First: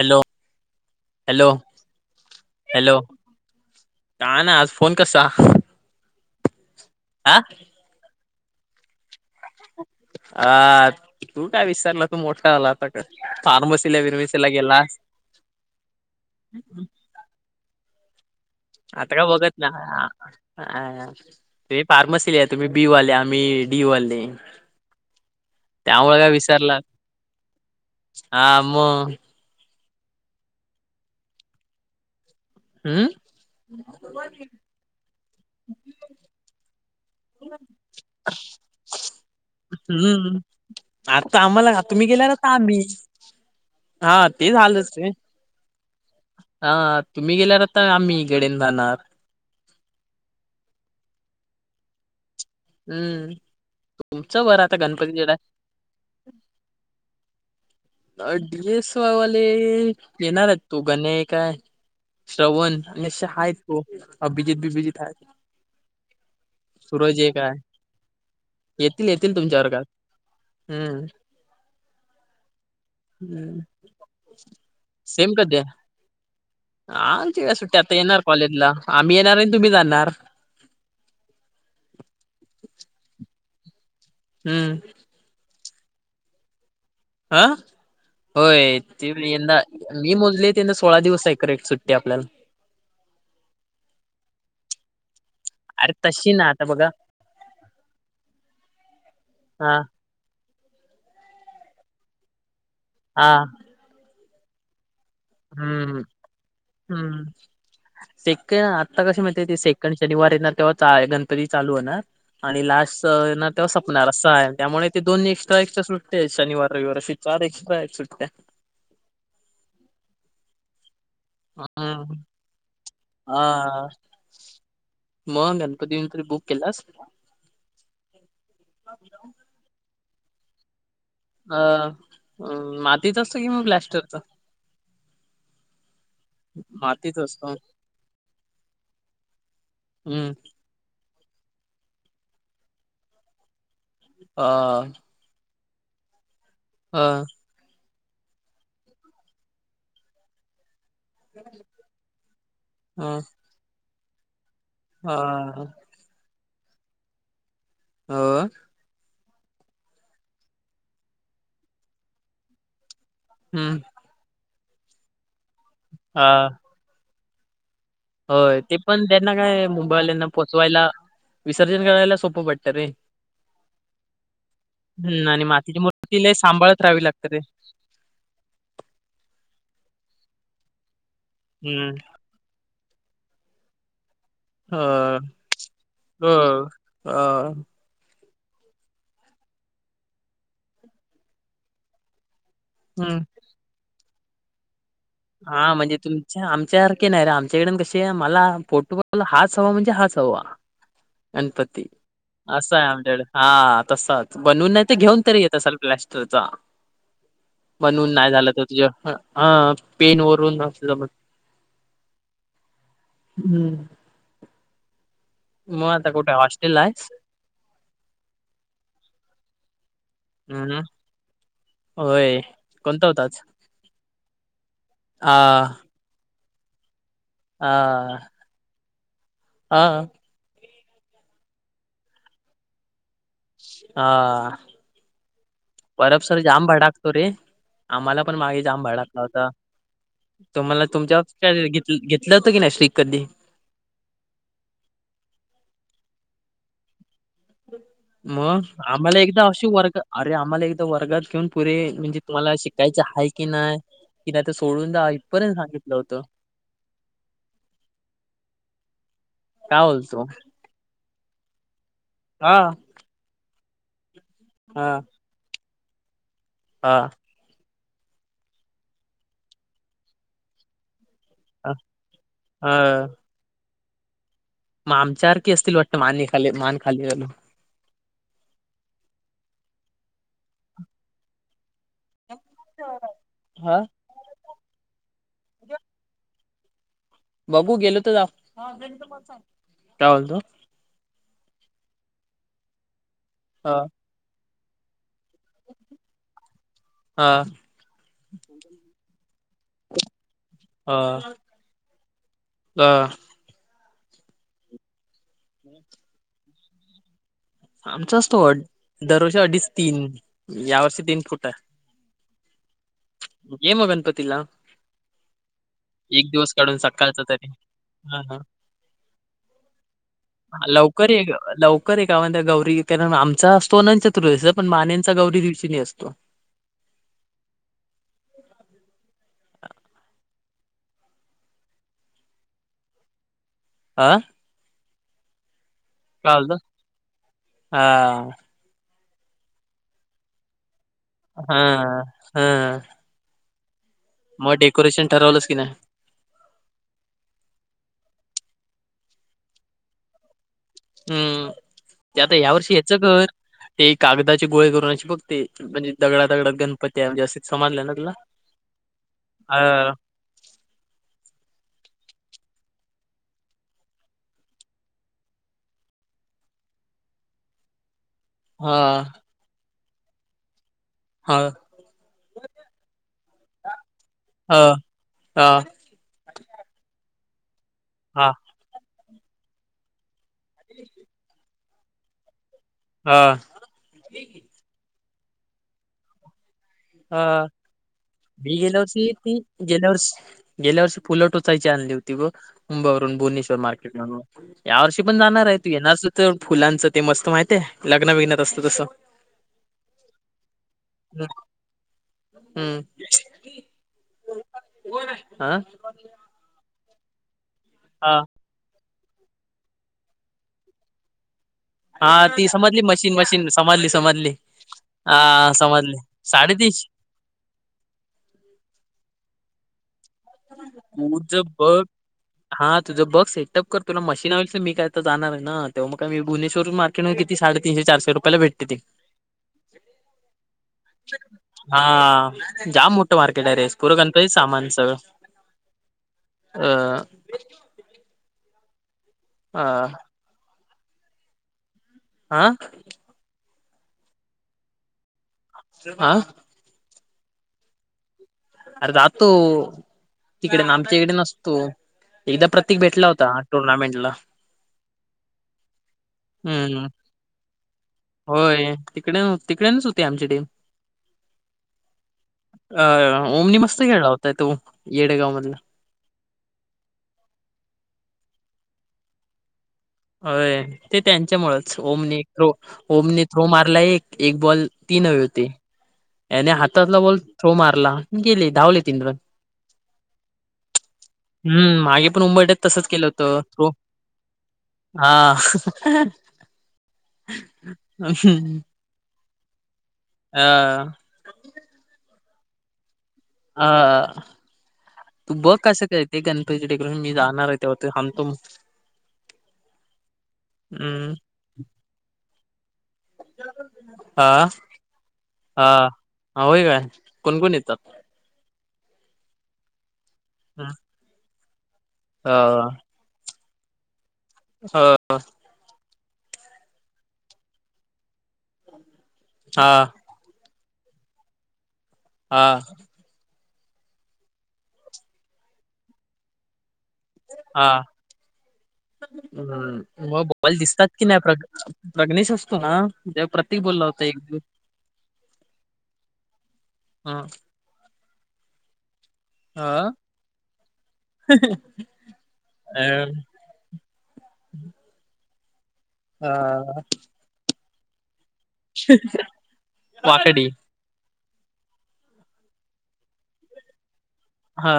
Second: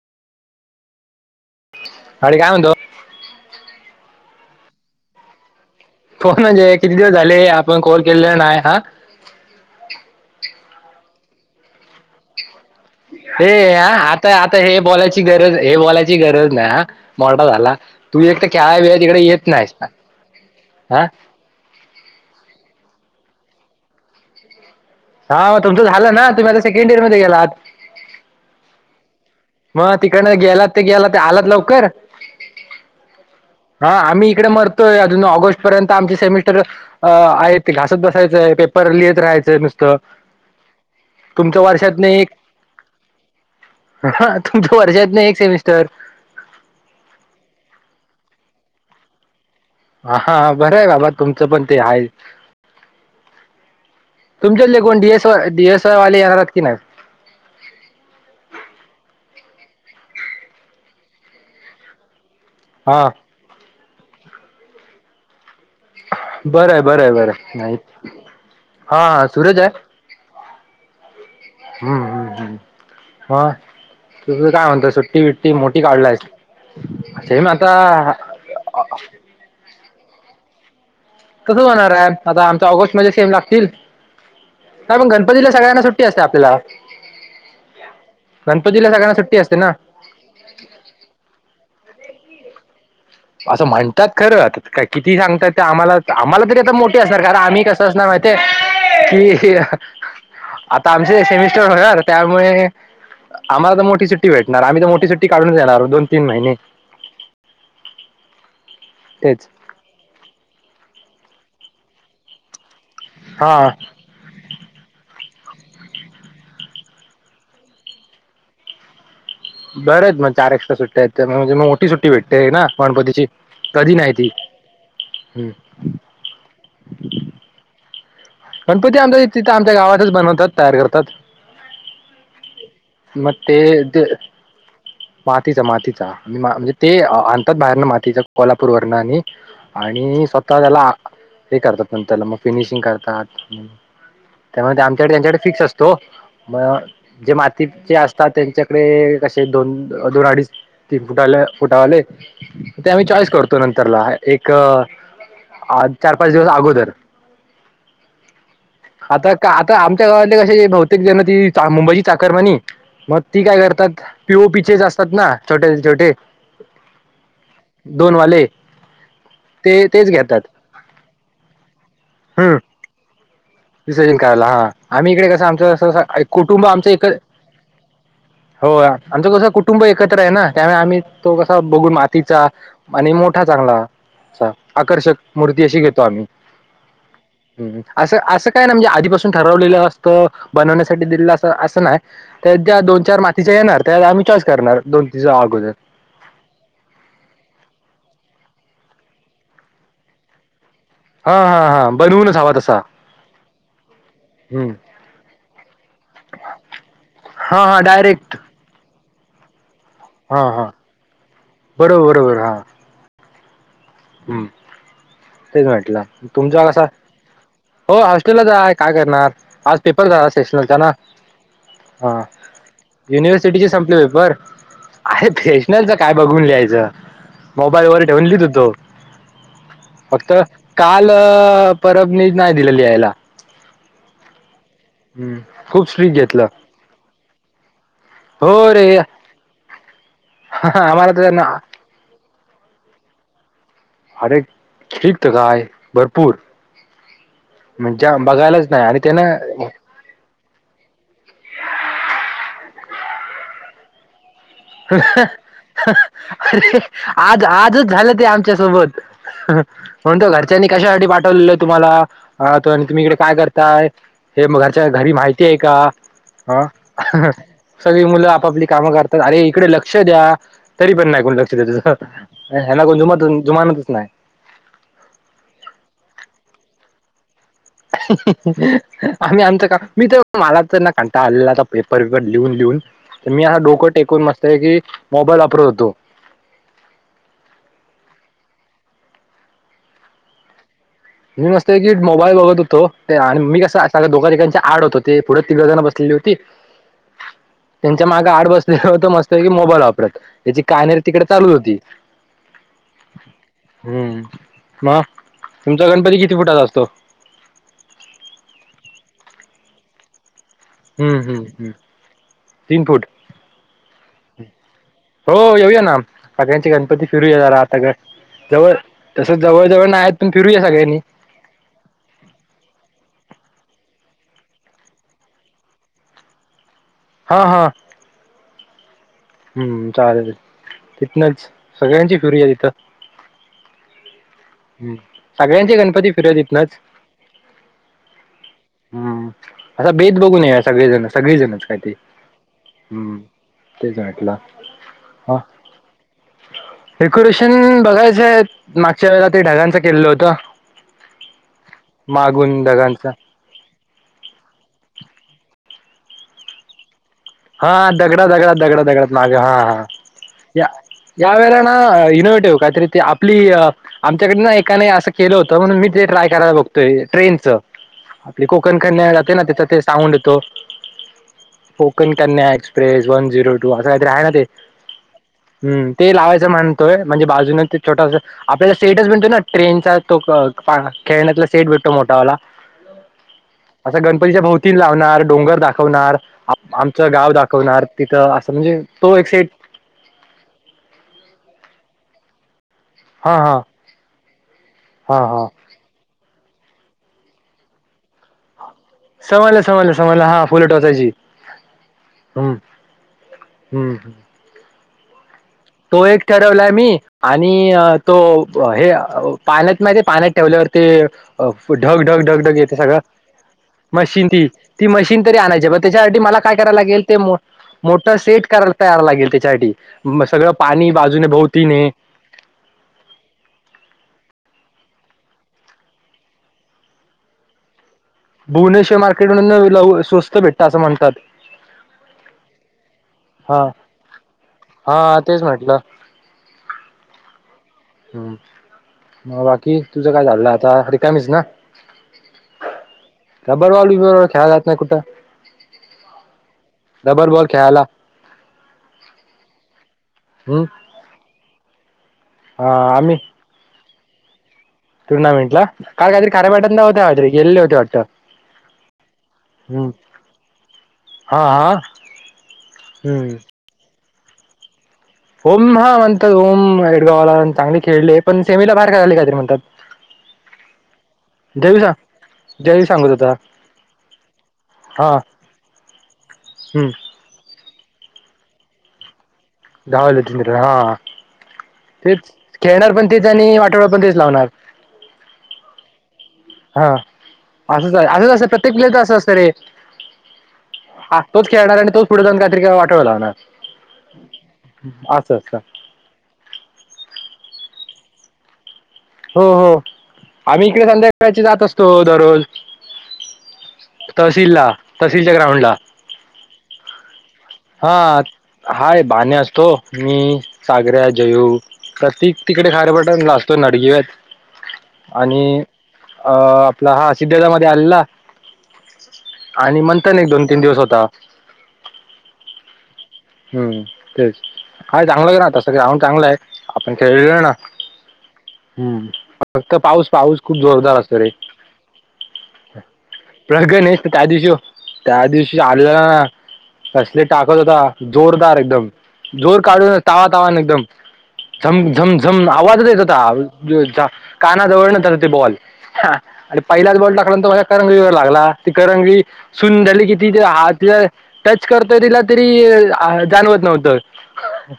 Hello! Hello! अरे! काय म्हणतो? हॅलो! काय नाय आज फोन कसा? फोन म्हणजे, किती दिवस हा झाले आपण कॉल केलेला नाही हा. आ तू काय विसारला, तू मोठा झाला आता का? हे अ फार्मसीला आता बिर्मसीला आता हे गेलास बोलायची, गरज हे बोलायची गरज नाय हा. मोठा झाला, तू एक टक आता काय बोलता, येत नाय? या हा त फार्मसीले तुम्ही, बी वाले आम्ही डी वाले. हा म तुमचं झालं त्यामुळे ना, काय तुम्ही आता विसरलात सेकंड इयर मध्येे गेलात. हा म म तिकडनं गेलात ते गेलात, ते आलात लवकर. हम्म! हा आम्ही इकडं मरतोय, अजून ऑगस्ट पर्यंत आमचं सेमीस्टर अ आहेत ते घासत बसायचंय पेपर लिहीत राहायचं. नुसतं हम्म! आता तुमच्या आम्हाला आता वर्षात तुम्ही गेल्यानंतर आम्ही ह हा ते तुमचं झालंच रे वर्षातनं एक सेमिस्टर. हा तुम्ही गेल्यानंतर आम्ही, इकडे येवून जाणार. ह हा बरंय बाबा तुमचं, पण ते आहे. हम्म तुमचं बरं आता तुमच्यातले कोण गणपतीच्या डीएसवाय डीएसवाय वाले येणारात की नाही? अ डिएसवाले येणार आहेत, तू [unintelligible] काय? श्रवण हा आणि [unintelligible] अभिजित बिबिजीत हाय. बरं आहे बरं आहे सुरज बरं एक हाय आहे नाही हा येतील, हा येतील सूरज तुमच्या वर्गात. हम्म! हम हम हम तुज काय म्हणतो, सुट्टी बीट्टी मोठी काढलायसं? हा, आमची काय सुट्टी आता येणार कॉलेजला आम्ही येणार आण तुम्ही जाणार. कसं होणारायं आता आमचं ऑगस्ट मध्ये सेम लागतील. हम्म! नाय मग गणपतीला सगळ्यांना सुट्टी असते, आपल्याला. अ होय, गणपतीला ते सगळ्यांना बी सुट्टी असते यंदा ना मी मोजले त्यांना सोळा दिवस हाय करेक्ट सुट्टी आपल्याला. असं म्हणतात, खरं काय किती सांगतायेत? अरे आम्हाला तशी आम्हाला ना तरी आता बघा मोठी असणार, कारण आम्ही कसं असणार माहितीये की हा आता आमचे सेमिस्टर होणार त्यामुळे, हा. म आता मोठी सुट्टी भेटणार, आम्ही तर मोठी सुट्टी काढूनचं येणार हम्म दोन- तीन महिने. हम्म! सेक आता कसं माहितीयं तेच ते सेक कधी शनिवार येणार तेव्हा, [unintelligible] गणपती चालू होणार, आणि लास्ट येणार हा तेव्हा सपणार. असं हाय आणि त्यामुळे ते दोन एक्स्ट्रा एक्स्ट्रा सुट्टया हायतं शनिवार, रविवार अशी चार एक्स्ट्रा आहेत सुट्टया. बरं त मग चार एक्स्ट्रा सुट्यायेत तर, म्हणजे मग मोठी सुट्टी हम्म. भेटते ना. गणपतीची हा कधी नाही ती. कधी येऊन, तर बुक केलास? गणपती आमच्या तिथं आमच्या गावातच बनवतात, तयार करतात. अ मातीचा मग असतो, कि ते म ते प्लास्टरचा? मातीचा मातीचा म्हणजे, ते मातीच असतं आणतात बाहेरन मातीचा कोल्हापूर वरन आणि आणि हम्म स्वतः त्याला आ हे करतात, पण त्याला मग फिनिशिंग करतात, अ त्यामुळं आमच्याकडे त्यांच्याकडे फिक्स असत. तो मग अ जे मातीचे असतात, त्यांच्याकडे कसे दोन, दोन अडीच ती फुटाल्या फुटावाले ते आम्ही चॉईस करतो नंतरला एक अ अ चार पाच दिवस अगोदर. हो आता का आता आमच्या गावातले कशे बहुतेक जनाची मुंबईची चाकार म्हणे मग ती काय हम्म करतात पिओ पीचेच असतात ना छोटे छोटे दोन हो वाले ते पण त्यांना काय ते तेच मुंबईल्याना घेतात पोचवायला विसर्जन करायला सोप हम्म पटतं रे. विसर्जन करायला हा आम्ही हम्म इकडे आणि कसं मातीची कसं मूर्ती आमचं लय कुटुंब सांभाळत आमचं इ राहावी लागते रे. हो आमचं कसं कुटुंब एकत्र आहे ना त्यामुळे आम्ही तो कसा बघून हम्म मातीचा आणि मोठा चांगला अ आकर्षक मूर्ती अशी घेतो आम्ही अ अ हम् हम असं असं काय ना म्हणजे आधीपासून ठरवलेलं असतं बनवण्यासाठी दिलेलं अस असं नाही. त्या ज्या दोन हम्म चार मातीच्या येणार त्या आम्ही चॉस करणार दोन तिच्या हा अगोदर म्हणजे तुम् अच्छा आमच्यासारखे नाही रे आमच्याईडन कसे मला फोटो हाच हवा म्हणजे हाच हवा. हा हा गणपती. हा बर असं आहे आमंचाकडे हा तसाच हम्म बनवून नाही तर घेऊन तरी येत असाल प्लॅस्टरचा. हा हा बनून नाही डायरेक्ट झालं तर तुझ क हं पेन हा वरून हा नसलं मग बरोबर बरोबर हा हम्म- हम्म तेच मग म्हटलं आता कुठे तुमच हॉस्टेलला कसा आहेस? हो हॉस्टेलला हाय काय करणार आज पेपर झाला सेशनलचा हम्म ना हा होय कोणता होता आज? युनिव्हर्सिटीची संपली पेपर आहे आ फॅशनल काय बघून लिहायच. हा हा तर काल परबनी नाही दिलेली यायला हा खूप स्ट्रीक पररबसर घेतलं जाम भडाक सोरी आम्हाला पण मागे हो रे आंबाळ टाकला होता तुम्हाला आम्हाला तर ना तुमच्यावर तू घेतलं होतं की नाही श्रीक कधी? अरे ठीक तर जाय भरपूर म्हणजे मग बघायलाच नाही आणि त्यान आम्हाला एकदा अशी वर्ग अरे आम्हाला इथ वर्गात घेऊन पुरे म्हणजे तुम्हाला शिकायच आहे की नाही. कि ते सोळ अरे आज आजच झालं ते आमच्यासोबत काय बोलतो? म्हणतो घरच्यांनी कशासाठी पाठवलेलं आहे तुम्हाला हा त आणि तुम्ही इकडे काय करताय हे मग घरच्या हा घरी माहिती आहे का ह हा सगळी मुलं आपापली कामं करतात अरे इकडे लक्ष द्या तरी पण नाही कोण लक्ष हा झ याला कोण हा. जुम जुमानातच नाही. मग आमच्यासारखी असतील वाटत मान खाली मान खालील आम्ही आमच का मी तर मला तर ना कांटा आल्ला पेपर विकर लिहून लिहून तर मी असा हा डोकं टेकून मस्तय की मोबाईल वापरत होतो. बबू गेलो तर काय बोलतो? मी मस्तय की मोबाईल बघत होतो ते आणि मी हा कस अस दोघ ठिकाच्या आड होत. ते पुढं तिघळजणना बसलेली होती. हा त्यांच्या मागे आड बसले होत मस्त की मोबाईल वापरत. याची कायनेरी तिकडे चालू होती. ह हम्म मग तुमचा गणपती किती फुटाचा असतो? आमचा असतो दरवर्षी अडीच तीन. यावर्षी हम्म तीन हम् फुट हम् तीन फुट. ये मग गणपतीला. हो येऊया ना, एक दिवस सगळ्यांचे काढून गणपती सकाळचा फिरूया तरी जरा, आता ग हा हा जवळ तस जवळ जवळ नाहीत हा लवकर ये ग लव कधी गावातल्या म्ह त्या गौरी कारन आमचा असतो अनंत चतुर्दशीचा, पण माण्यांचा गौरी दिवशी ले असतो. हा हा. [inaudible] हम्म चालेल. तिथनंच सगळ्यांची फिरुया तिथं आं. हम्म सगळ्यांचे गणपती फिरुया बोलता हितनचं हा हम्म. असा बेत बघून या सगळेजण हा सगळेजणच काय ते हा हम्म ते जा हाय. मग डेकोरेशन ठरवलंस की नाय. डेकोरेशन बघायचंय मागच्या वेला ते ढगांच केलं होत. हम्म ते आता या वर्षी हेच ढगांचं कर ते कागदाची गोळे करूनची बघते, म्हणजे दगडा दगडात गणपत्या म्हणजे असे हा समजलं ना तुला दगडा दगडा दगडा दगडात माग हा हा या या वेळेला ना इनोव्हेटिव काहीतर ते आपली आमच्याकडे ना एकाने असं केलं होतं, म्हणून मी ते ट्राय करायला बघतोय ट्रेनचं. ते हा कोकण कन्या जाते ना, तिथ ते साऊंड येतो. हा Konkan Kanya express one zero two असं काहीतरी आहे ना ते हा हा हम ते लावायचं म्हणतोय म्हणजे बाजून ते छोटास आपल्याला स्टेटस म्हणतो ना ट्रेनचा तो अ क खेळण्यातला सेट भेटतो मोठावाला. हां. असं गणपतीच्या भोवतीन लावणार, डोंगर दाखवणार आमचं हा गाव दाखवणार, तिथं असं मी म्हणजे गेल्या वर्षी तो एक ती सेट गेल्या वर्ष गेल्या वर्षी फुलं टोचायची आणली होती, बघ मुंबईवरून हा भुवनेश्वर हा मार्केट मधून या वर्षी पण हा हा जाणार आहे. तू येणार असशील तर, फुलांचं ते मस्त माहीतीे हाय, लग्नात बीघ्नात असतं तसं. समजलं समजलं समजलं हा. फुलं टोचायची. हम्म हम्म हम्म आ तो एक ठरवलाय मी आणि तो हा ओ हे अ पाण्यात माहिती आहे, पाण्यात ठेवल्यावर ते अ ढग ढग हा ढग ती ढग येते समजली सगळं मशीन मशीन समजली मशीन समजली ती, ती मशीन तरी हा आणायची बघ. समजली त्याच्यासाठी मला काय कराय साडेतीनशे लागेल. ते मो मोट सेट करायला तयार लागेल, त्याच्यासाठी सगळं पाणी बाजूने तुझं बघ भोवतीने हा तुझं बस सेटअप कर, तुला मशीन हवी असेल तर, मी काय तर जाणार आहे ना, तेवा म का मी भुनेश्वर मार तिला किती साडे तीनशे चारशे रूप यला भेटते ते भुवनेश्वर मार्केट म्हणून स्वस्त भेटत असं म्हणतात हा जाम मोठ. मार्केट आहे हा रे पूर गणपतीचं सामान सगळ. हा तेच म्हटलं. अ. हम् मग बाकी अ तुझं काय चाललंय आता रिकामीच ना? आ. कबड वाली बरोबर खेळाय जात नाही कूठं? आ आ. डबल बॉल खेळायला. अरे जातो तिकडे, हम्म आमच्या इकडे नसतो, एकदा प्रतीक हा भेटला होता. टूर्नामेंट ला. टुर्नामेंट ला हा काहीतरी कराय भेटत हम्म नवत ते काहीतरी गेलेले होते वाटतं. होय तिकडे तिकडेनच होती, आमची टीम हा हा. अ हम्म ओमनी मस्त खेळला होताय तो येडगाव. होम हा म्हणतात होम एडगावाला चांगली खेळली पण सेमीला बाहेर काय झाले काहीतरी म्हणतात. अ ते त्यांच्यामुच जयू सांग ओमने्रो जयू सांगत होमने होता थ्रो मारला एक एक बॉल तीन हा हवे होते. याने हम्म हातातला बॉल थ्रो मारला गेले धावले तीन पण धवलं त हा हम्म मागे पण तेच उंबरठ्यात तसंच खेळणार केलं पण तेच होतं आणि थ्रो वाटड पण तेच लावणार. हा. हा असं असंच असत प्रत्येक प्लेयरच असं असतं रे. हम्म. आ तोच खेळणार आणि तोच पुढे जाण काहीतरी वाटाव लावणार. अ तू असं बघ असतं कसं काही. ते गणपती डेकोरेशन मी जाणार आहे तेवर हमतो. हो हो आम्ही इकडे हम्म संध्याकाळची जात असतो दररोज. हा तहसीलला तहसीलच्या हा ग्राउंडला होय काय कोणकण येतो. हा हाय बाने असतो मी हम्म, सागऱ्या जयू हा प्रत्येक तिकडे खार पट ला असतोय नडगेवत आणि- अ आपला हा सिद्धडा म आल्ला हा आणि म एक दोन तीन दिवस होता. हा. हम्म तेच आहे चांगलं ना तसं ग्राउंड चांगलं आहे आपण खेळल ना. हम्म फक्त पाऊस हम् मग पाऊस खूप बवाल दिसतात जोरदार कि असतो नाही रे प्र प्रग्नेश असतो ना. जव्हा प्रतीक बोलला प्रगणेश होता तर एक त्या दिस दिवशी त्या दिवशी आल्याला ना हा कसले टाकत होता जोरदार एकदम जोर हा काढून तावा तावान एकदम झम झम झम अ आवाजचं येत होता. [unintelligible] काना जवळण [unintelligible] बॉल हा आणि पहिलाच बॉल टाक. माझ्या डोया करंगळी वर लागला ती करंगळी सुंद झाली कि ति ते वाकडी हात तिला टच करतोय तिला तरी आ जाणवत नव्हतं. हा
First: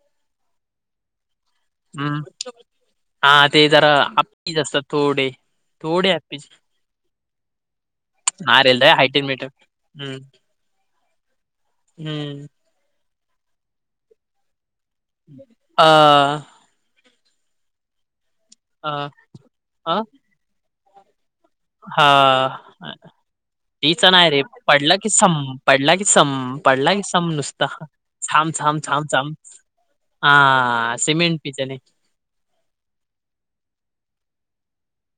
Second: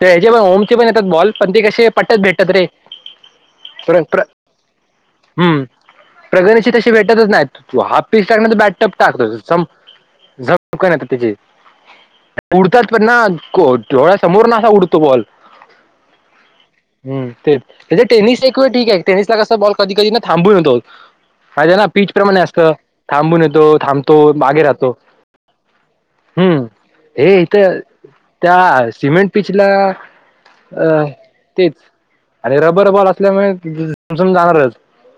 त्या ह्याचे पण होमचे पण येतात बॉल पण ते का. े पटत हम्म भेटत रे. हा ते जरा प्र प्र आपी असतात थोडे थोडे हॅप्पीच प्रगणीची तशी भेटतच नाही तू हाफ पीस टाकण नाय बॅट रे लय टप हायटेड टाकतो मेटेड झ हम्म नाही. हम्म त्या उडतात पण ना ोळ्या समोर ना उडत. हा. हम्म तेचं ते काय टेनिस एक वेळ ठीक अ आहे टेनिसला कस बॉल कधी अ कधी ना थांबून येतो. माझे ना पीचप्रमाणे हा असत थांबून येतो तीच नाही थांबतो रे मागे राहतो. पडला की सम. पडला की सम हम्म पडला की सम हे नुसता. इथं छाम त्या छाम छाम सिमेंट छम पिचला हा सिमेंट पिच आहे नाही. आरे रबर बॉल असल्यामुळे ती झमझमणारच.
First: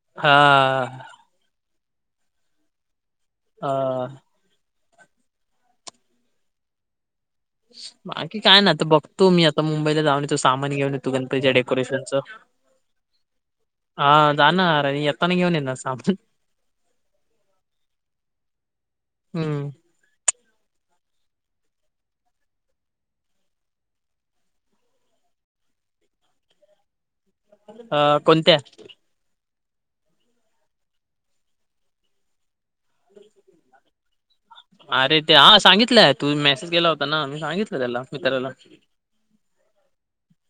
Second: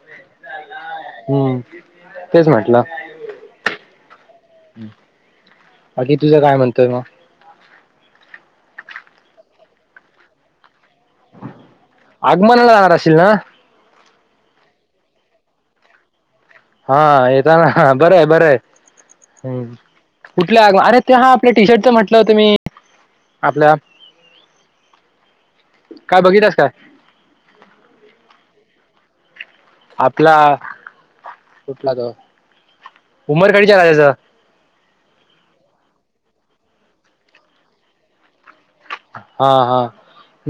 हा. हम्म तेच म्हटलं. हा. हम्. बाकी तुझं काय म्हणतोय मग. बाकी काय नाय आता बघतो मी आता मुंबईला जाऊन येतो सहा महिने गेलो. तू गणपतीच्या डेकोरेशनच. आगमनाला जाणार असशील ना हा जाणार आणि येताना घेऊन येणार सामान. हा येताना बरंय बरंय हम्म हम्. कुठल्या अगं अरे ते हा आपल्या टी शर्टच म्हटलं होतं मी आपल्या. काय बघितलास काय. अ कोणत्या आपला कुठला ते उमर [unintelligible] अरे ते हा सांगितलंय तूम्ही मेसेज केला होता ना मी सांगितलं त्याला मित्राला हा हा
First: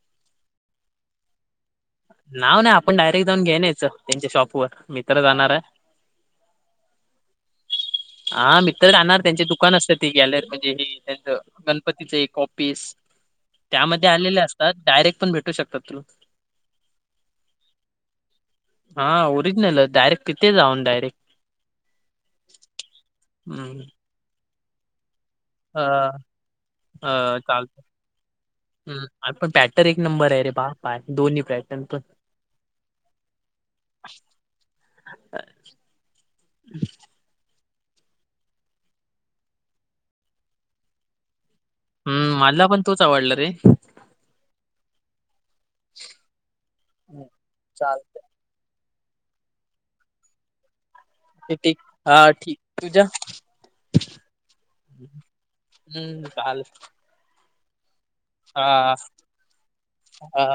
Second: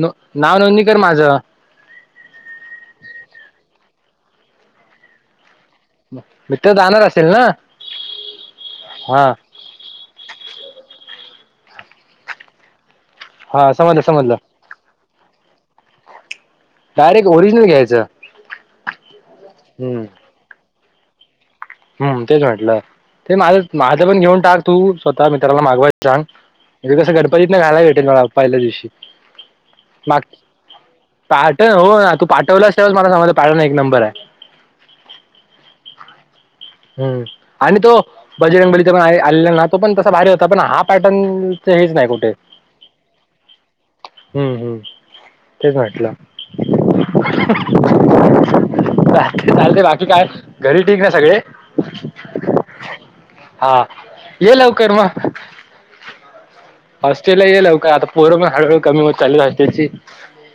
नु नाव नोंदणी कर माझं नाव नाही आपण डायरेक्ट जाऊन घेऊन यायचं त्यांच्या शॉप वर मित्र जाणार आहे म मित्र जाणार असेल ना हा मि तर जाणार हा त्यांचे दु दुकान असत ती गॅलरी म्हणजे हे त्याच गणपतीच एक ऑफिस हा समजलं त्यामध्ये समजलं आलेले अस तात डायरेक्ट पण भेटू शकतात तूला डायरेक्ट ओरिजिनल घ्यायचं हा ओरिजनल आहे हम्म डायरेक्ट तिथे जाऊन डायरेक्ट हम्म तेच म्हटलं ते माझं हम्म माझं पण घेऊन टाक तू स्वतः मित्राला अ मागवायला सांग म्हणजे कसं गणपतीतन चालत घालायला भेटेल पहिल्या दिवशी हम् पण पॅटर्न एक माग नंबर आहे रे बा पाय दोन्ही पॅटर्न पाटव पण अरे तू पाठवलस त्यावेळीच मला समजलं पॅटर्न एक नंबर आहे अ हम्म आणि तो बजरंगबलीचा पण आले आलेला ना तो पण तसा भारी होता पण हा पॅटर्न ते हेच नाही कुठे हम्म मला पण तोच आवडला रे हम्म हम्म तेच म्हटलं चालत चालतंय बाकी काय घरी ठीक ना सगळे ठीक ठीक हा ठीक तुझ्या हा ये लवकर हम्म काल हॉस्टेल ला गेल्यावर काय आता पोर म हाळू हळू कमी होत आली हॉस्टेलची हा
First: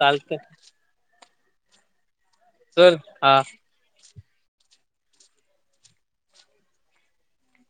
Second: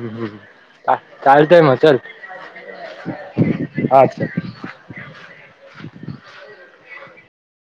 चालत चा चालतय म चल चल हा हा चल